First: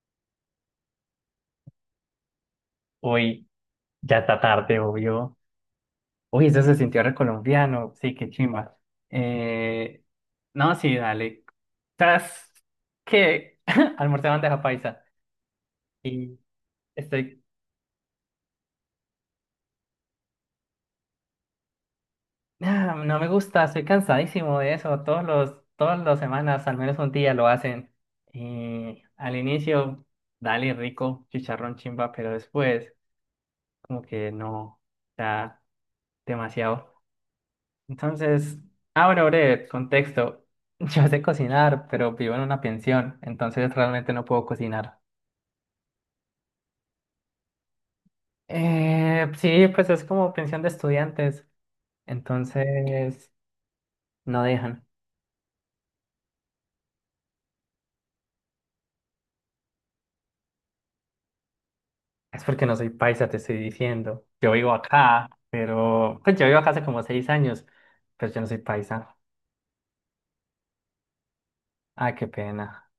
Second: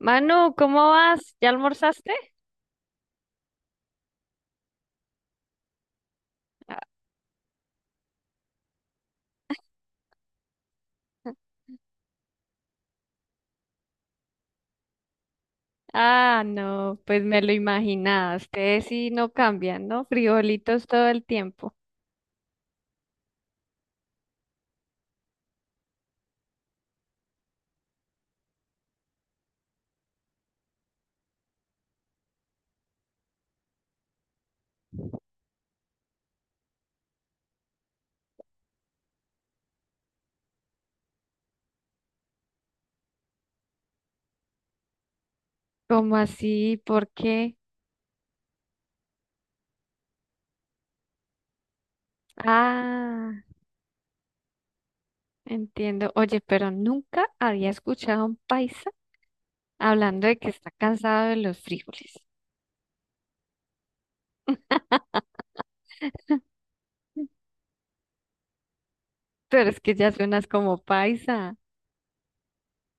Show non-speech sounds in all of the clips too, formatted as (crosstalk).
Manu, ¿cómo vas? ¿Ya almorzaste? Uy, ya está tarde, obvio. Uy, eso se sintió recolombiano. Sí, qué chimba. Eh, no, sí, dale. ¿Sabes qué? (laughs) Almorcé bandeja paisa. Y Ah, no, pues estoy. me lo imaginaba. Ustedes sí no cambian, ¿no? Frijolitos todo el tiempo. Ah, no me gusta, estoy cansadísimo de eso. Todas las semanas, al menos un día lo hacen. Y al inicio, dale rico, chicharrón chimba, pero después, como que no. Está demasiado. Entonces, ah, bueno, breve, contexto. (laughs) Yo sé cocinar, pero vivo en una pensión, entonces realmente no puedo cocinar. ¿Cómo así? ¿Por qué? Sí, pues es como pensión de estudiantes, entonces Ah, no dejan. entiendo. Oye, pero nunca había escuchado a un paisa hablando de que está cansado de los frijoles. Es porque no soy paisa, te estoy diciendo. Yo vivo acá, pero pues yo vivo acá hace como seis (laughs) años, pero yo no soy paisa. Pero es que ya suenas como paisa. Ah, qué pena.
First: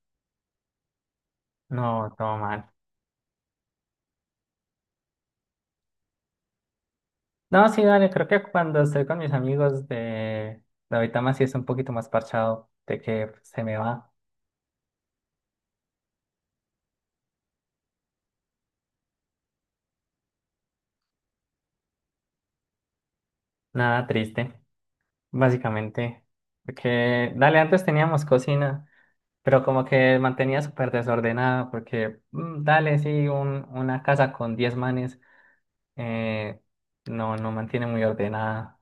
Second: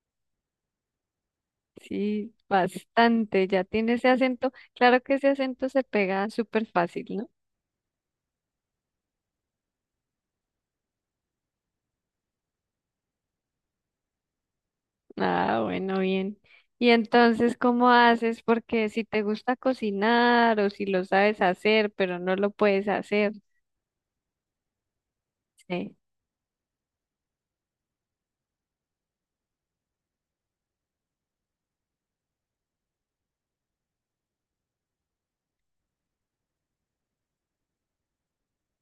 No, Sí, todo mal. bastante. Ya tiene ese acento. Claro que ese acento se pega súper fácil, ¿no? No, sí, dale, creo que cuando estoy con mis amigos de ahorita más sí es un poquito más parchado de que se me va. Ah, bueno, bien. Y entonces, ¿cómo haces? Porque si te gusta cocinar o si lo sabes hacer, pero no lo puedes hacer, Nada triste, sí. básicamente. Porque, dale, antes teníamos cocina, pero como que mantenía súper desordenada, porque, dale, sí, una casa con 10 manes eh, no, no mantiene muy ordenada.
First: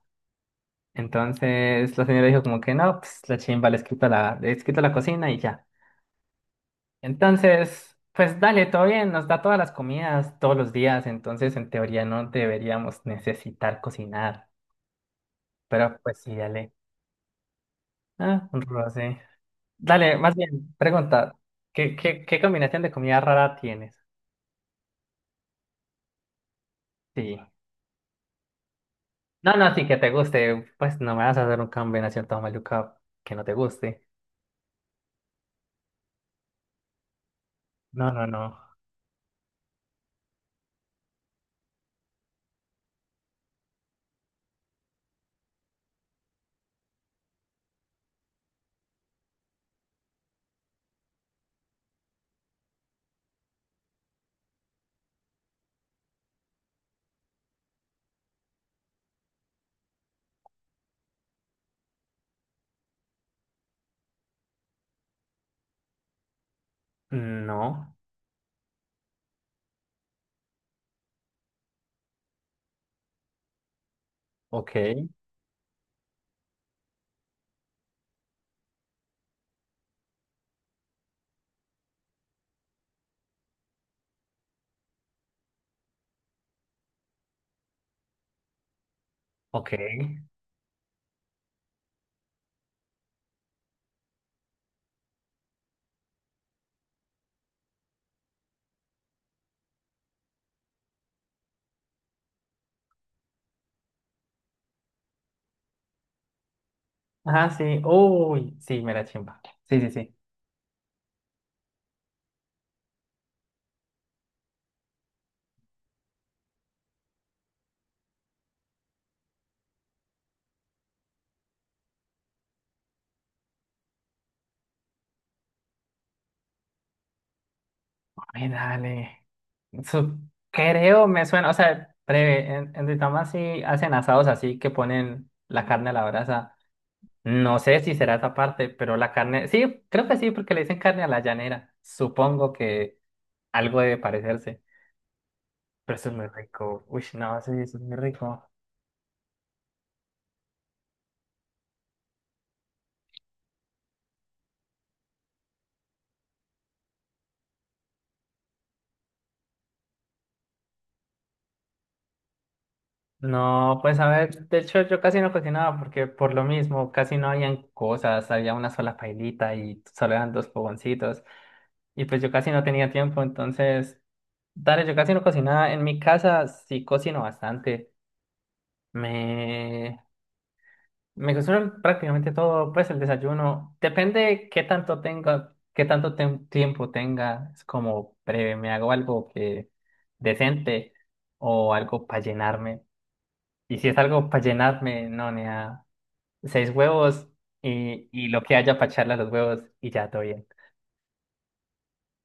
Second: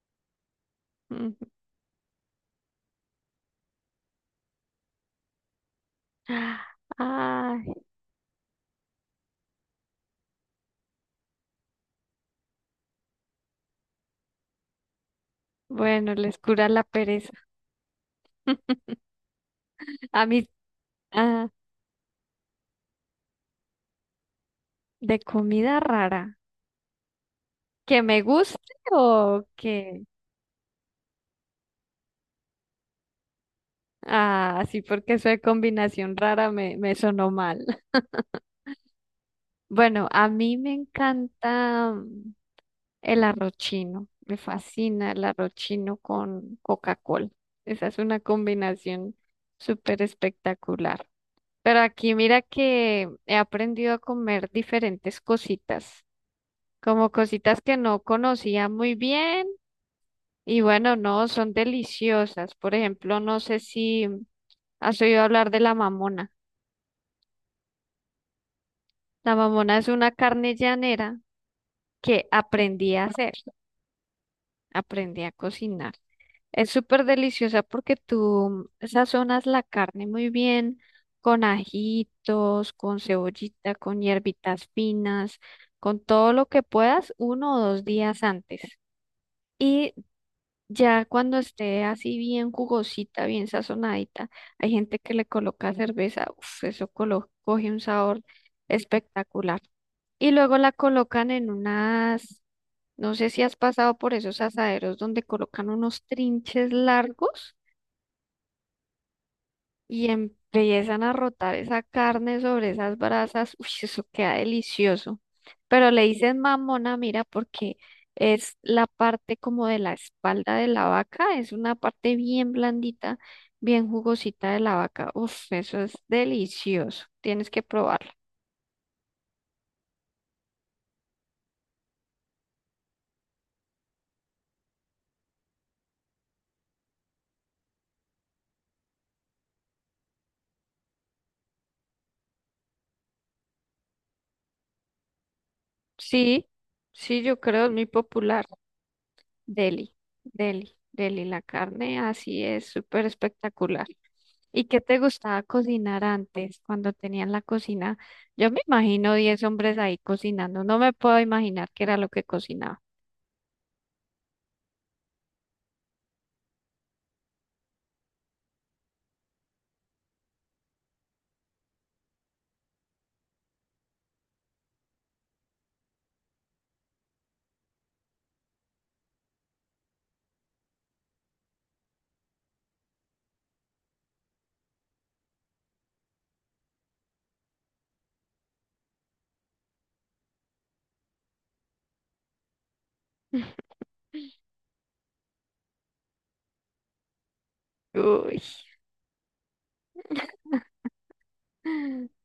Ujú. Entonces la señora dijo como que no, pues la chimba, les quito la cocina y ya. Ay, Entonces, pues dale, todo bien, nos da todas las comidas todos los días, entonces en teoría no deberíamos necesitar cocinar, pero bueno, pues sí, les cura dale. la pereza. Ah, un roce. Dale, A más mí, bien, pregunta, ah, ¿ qué combinación de comida rara tienes? de comida rara, Sí. que me guste o No, no, sí, que que, te guste, pues no me vas a hacer una combinación tan maluca que no te guste. ah, sí, porque eso de combinación rara me sonó mal. (laughs) No, no, no. Bueno, a mí me encanta. El arrochino, me fascina el arrochino con Coca-Cola. Esa es una combinación súper espectacular. Pero aquí mira que he aprendido a comer diferentes cositas, como cositas que no conocía muy bien y bueno, no, son deliciosas. Por ejemplo, no sé si has oído hablar de la mamona. No, La mamona es una carne llanera que aprendí a hacer, ok, aprendí a cocinar. Es súper deliciosa porque tú sazonas la carne muy bien con ajitos, con cebollita, con hierbitas finas, con todo lo que puedas uno o dos días antes. Y ok. ya cuando esté así bien jugosita, bien sazonadita, hay gente que le coloca cerveza, uf, eso coge un sabor espectacular. Y luego la colocan en unas, no sé si has pasado por esos asaderos donde colocan unos trinches Ajá, largos. sí, uy, sí, me la chimba. Sí, sí, Y sí. empiezan a rotar esa carne sobre esas brasas, uy, eso queda delicioso. Pero le dicen mamona, mira, porque es la parte como de la espalda de la vaca, es una parte bien blandita, bien jugosita de la vaca. Uf, eso es delicioso, tienes que probarlo. Ay, dale. Su- Creo, me suena, o sea, breve, en Duitama sí hacen asados así que ponen la carne a la brasa. No sé si será esa parte, pero la carne, sí, creo que sí, porque le dicen carne a la llanera. Supongo que algo debe parecerse, pero eso es muy Sí, rico. Uy, sí, yo no, sí, creo es eso es muy muy popular. rico. Deli, deli, la carne así es súper espectacular. ¿Y qué te gustaba cocinar antes, cuando tenían la cocina? Yo me imagino 10 hombres ahí cocinando. No me puedo imaginar qué era lo que cocinaba. No, pues a ver, de hecho yo casi no cocinaba porque por lo mismo casi no habían cosas, había una sola pailita y solo eran dos fogoncitos y pues yo casi no tenía tiempo, entonces, dale, yo casi no cocinaba. En mi casa sí cocino bastante. Me Me cocino prácticamente todo, pues el desayuno. Depende qué tanto tenga, qué tanto tiempo tenga. Es como breve, me hago algo que decente o algo para llenarme. Y (laughs) si es algo para llenarme, no, ni a seis huevos y Uy. lo que haya para echarle a los huevos y ya todo bien.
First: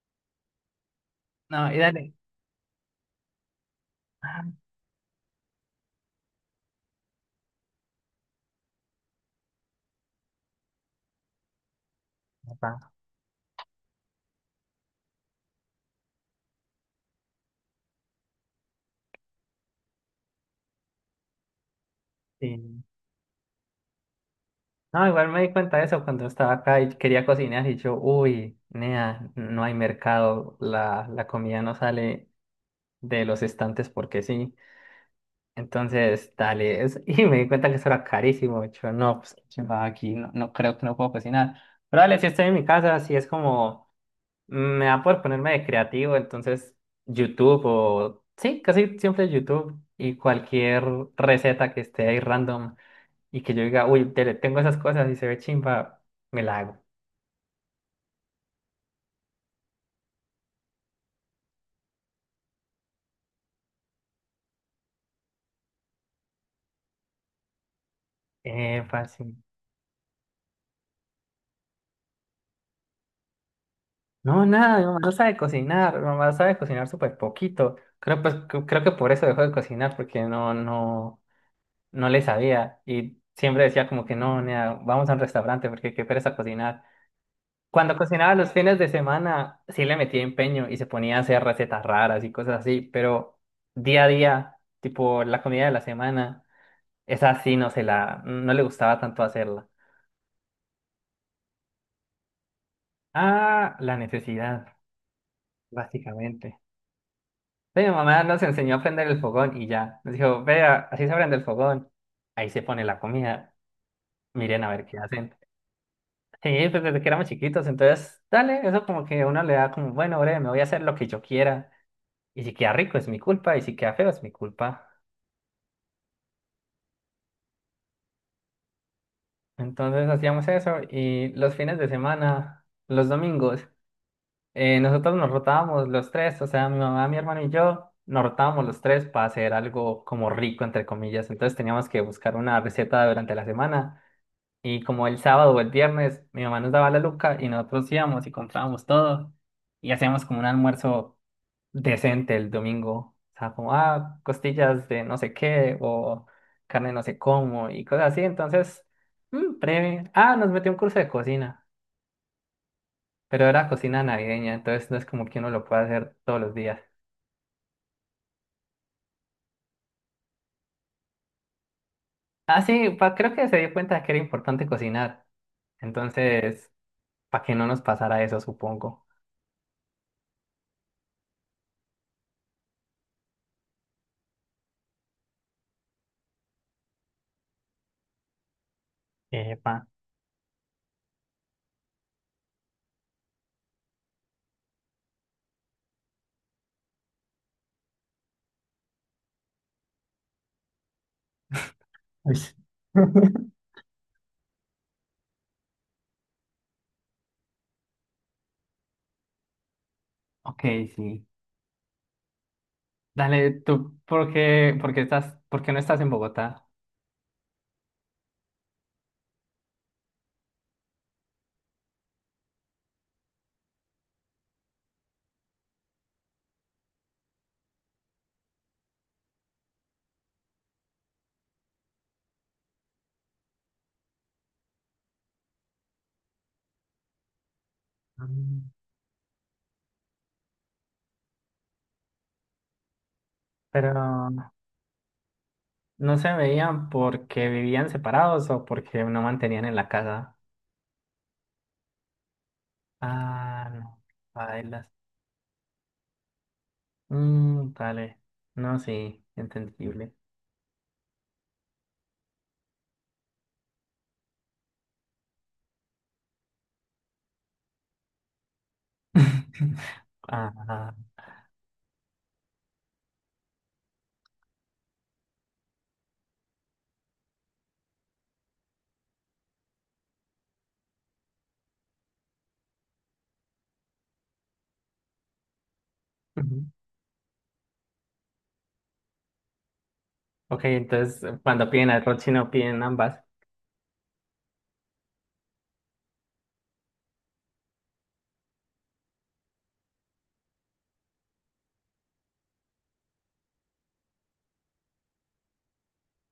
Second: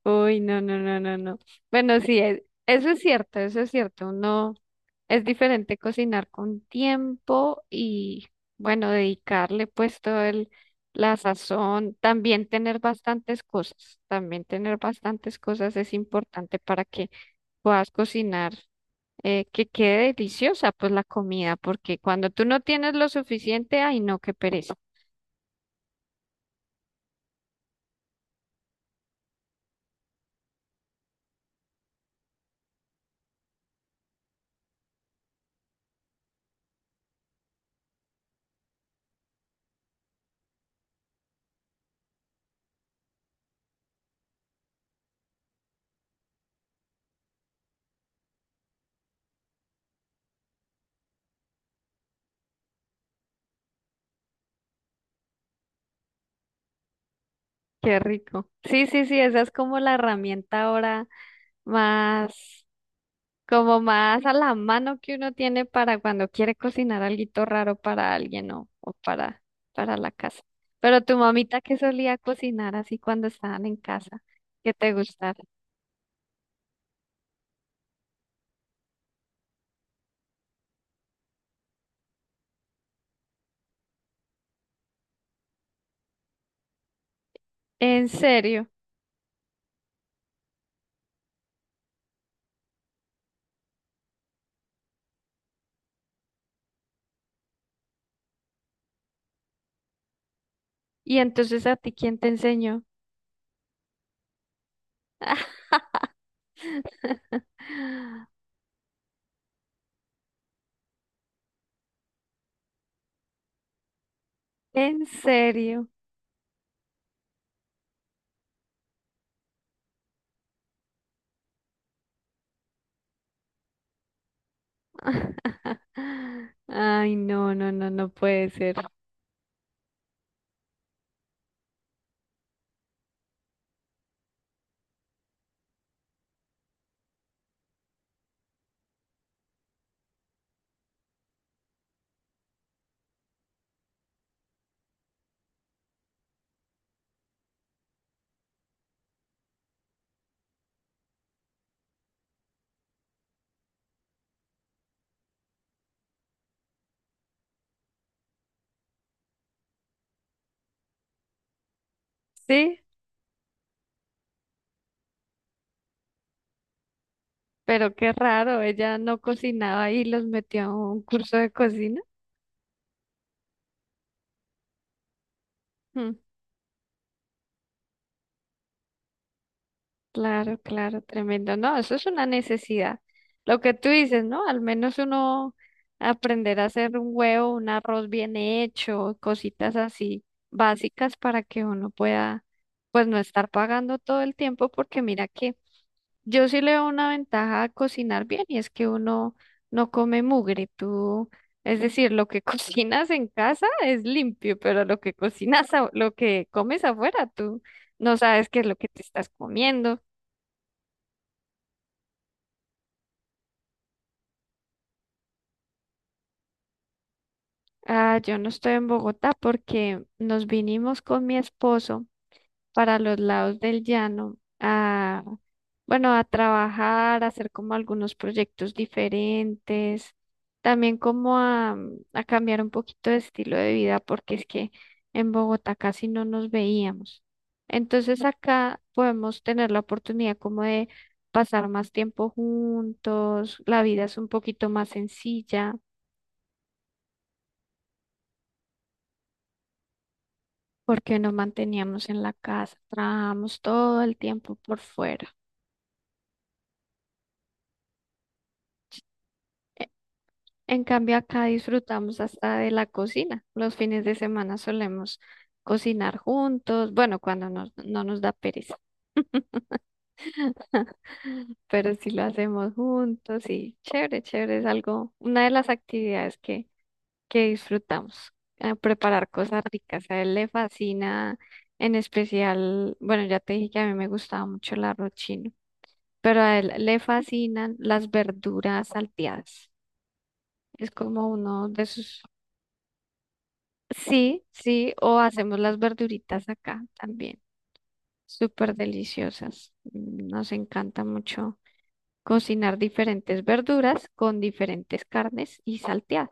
Uy, no. No, y Bueno, dale. sí, eso es cierto, eso es cierto. Ah, Uno. Es diferente cocinar con tiempo y, bueno, dedicarle pues todo el, la sazón, también tener papá, bastantes cosas, también tener bastantes cosas es importante para que puedas cocinar, que quede deliciosa pues la comida, porque cuando tú no sí. tienes lo suficiente, ay no, qué pereza. No, igual me di cuenta de eso cuando estaba acá y quería cocinar y yo, uy, nea, no hay mercado, la comida no sale de los estantes porque sí. Entonces, dale, (laughs) y me di cuenta que eso era carísimo. Yo, no, pues qué chimba, aquí no, no creo que no puedo cocinar. Pero dale, si estoy en mi casa, si es como, me da por ponerme de creativo, entonces YouTube o, sí, casi siempre YouTube y cualquier receta que esté ahí random y que yo diga, uy, tengo esas cosas y se ve chimba, me la hago. Qué rico. Sí, sí, sí, esa es como la herramienta ahora más. Como más a la mano que uno tiene para cuando quiere cocinar alguito raro para alguien o, o Fácil. Para la casa. Pero tu mamita que solía cocinar así cuando estaban en casa, No, ¿qué nada, mi te mamá no sabe gustara. cocinar, mi mamá sabe cocinar súper poquito. Creo, pues, creo que por eso dejó de cocinar, porque no, no, no le sabía. Y siempre decía como que no, nea, vamos a un restaurante porque qué pereza cocinar. Cuando En cocinaba los serio. fines de semana, sí le metía empeño y se ponía a hacer recetas raras y cosas así, pero día a día, tipo la comida de la semana, esa sí no se la, no le gustaba tanto hacerla. ¿Y entonces a ti quién te enseñó? Ah, la necesidad, básicamente. Sí, mi mamá (laughs) nos enseñó a prender el fogón y ya. Nos dijo, vea, así se prende el fogón. Ahí se pone la comida. Miren a ver qué En hacen. serio. Sí, pues desde que éramos chiquitos, entonces, dale, eso como que uno le da como, bueno, breve, me voy a hacer lo que yo quiera. Y si queda rico es mi culpa, y si queda feo es mi culpa. (laughs) Ay, no, no puede ser. Entonces hacíamos eso y los fines de semana, los domingos, nosotros nos rotábamos los tres, o sea, mi mamá, mi hermano y yo. Nos rotábamos los tres para hacer algo como rico, entre comillas. Entonces teníamos que buscar una receta durante la semana. Y como el sábado o el viernes, mi mamá nos daba la luca y nosotros íbamos y comprábamos todo y hacíamos como un almuerzo decente el domingo. O sea, como, ah, costillas de no sé qué o carne no sé cómo y cosas así. Entonces, breve. Ah, nos metió un curso de cocina, Sí, pero era cocina navideña, entonces no es como que uno lo pueda hacer todos los días. pero qué raro, ella no cocinaba y los metió a un curso de cocina. Ah, sí, creo que se dio cuenta de que era importante cocinar. Mm. Entonces, para que no nos pasara eso, supongo. Claro, claro, tremendo. No, eso es una necesidad. Lo que tú dices, ¿no? Al menos uno aprender a hacer un huevo, un arroz bien hecho, Epa. cositas así básicas para que uno pueda, pues no estar pagando todo el tiempo, porque mira que yo sí le veo una ventaja a cocinar bien y es que uno no come mugre. Tú, es decir, lo Uy. que (laughs) cocinas en (laughs) casa es limpio, pero lo que cocinas, lo que comes afuera, tú no sabes qué es lo que te estás comiendo. Ok, sí. Dale, tú, ¿ por qué estás, por qué no estás en Bogotá? Ah, yo no estoy en Bogotá porque nos vinimos con mi esposo para los lados del llano a, bueno, a trabajar, a hacer como algunos proyectos diferentes, también como a cambiar un poquito de estilo de vida porque es que en Bogotá casi no nos veíamos. Entonces Mm. acá podemos tener la oportunidad como de pasar más tiempo juntos, la Pero vida es un poquito más sencilla. no se veían porque vivían separados o porque no mantenían en la casa. Porque nos manteníamos en la casa, trabajamos Ah, no. todo el tiempo por Bailas. fuera. Mm, dale. No, sí, entendible. En cambio, acá disfrutamos hasta de la cocina. Los fines de semana solemos cocinar juntos, bueno, cuando no nos da pereza, (laughs) Ah, (laughs) pero sí lo hacemos juntos y chévere, chévere, es algo, una de las actividades que disfrutamos, preparar cosas ricas. A él le fascina, en especial, bueno, ya te dije que a mí me gustaba mucho el arroz chino. Pero a ujú. él le fascinan las verduras salteadas. Ok, Es entonces como uno cuando de piden sus... arroz chino piden ambas. Sí, sí, o hacemos las verduritas acá también, súper deliciosas. Mm, nos encanta mucho cocinar diferentes verduras con diferentes carnes y salteadas.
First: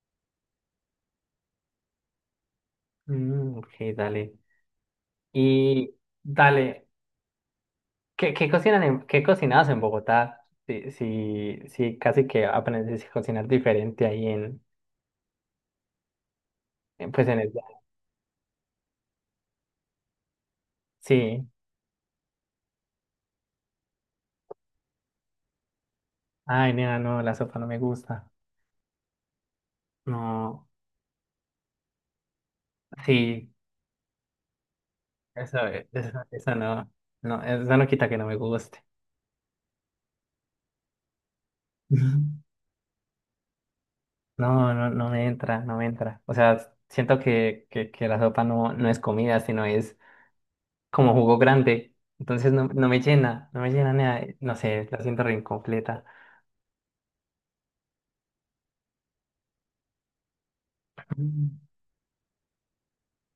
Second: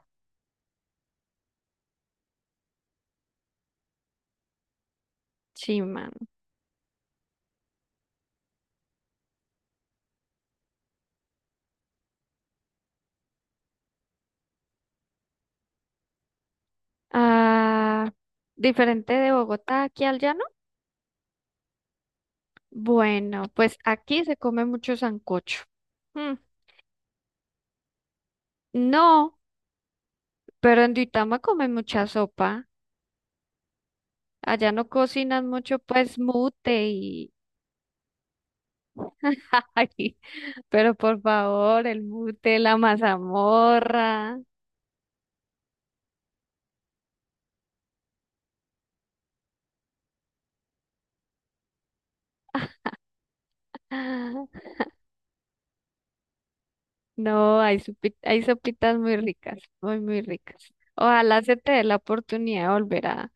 Mm, ok, dale. Sí, Y mano. dale. ¿Qué cocinan en, qué cocinabas en Bogotá? Sí, sí, sí, casi que aprendes a cocinar diferente ahí en, pues en el... Ah, diferente de Bogotá aquí al llano. Sí. Bueno, pues aquí se come mucho sancocho. Mm, Ay, nena, no, la sopa no me gusta. no, No, pero en Duitama comen mucha sopa. sí, Allá no cocinan eso, mucho, pues eso no, mute y... no, eso no quita que no me guste. (laughs) Ay, pero por favor, el Ujú. mute, la mazamorra. No, no, no me entra, no me entra. O sea, siento que la sopa no, no es comida, sino es como jugo grande. Entonces no, no me llena, no me llena nada. No (laughs) sé, la siento re incompleta. No, hay, sopi, hay sopitas muy ricas, muy ricas. Ojalá se te dé la oportunidad de volver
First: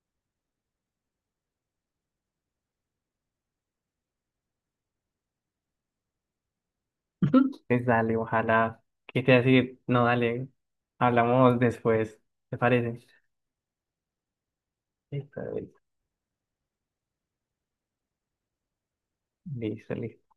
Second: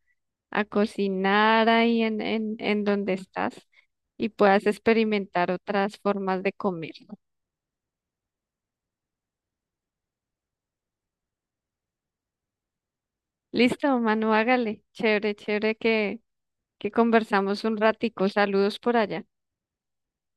a cocinar ahí en donde estás y puedas experimentar otras formas de comer. (laughs) Ujú. Pues dale, ojalá. ¿Qué te iba a decir? No, dale. Hablamos después. ¿Te parece? Listo, Manu, hágale. Chévere, Listo, chévere que conversamos un ratico. Saludos por allá. listo, listo.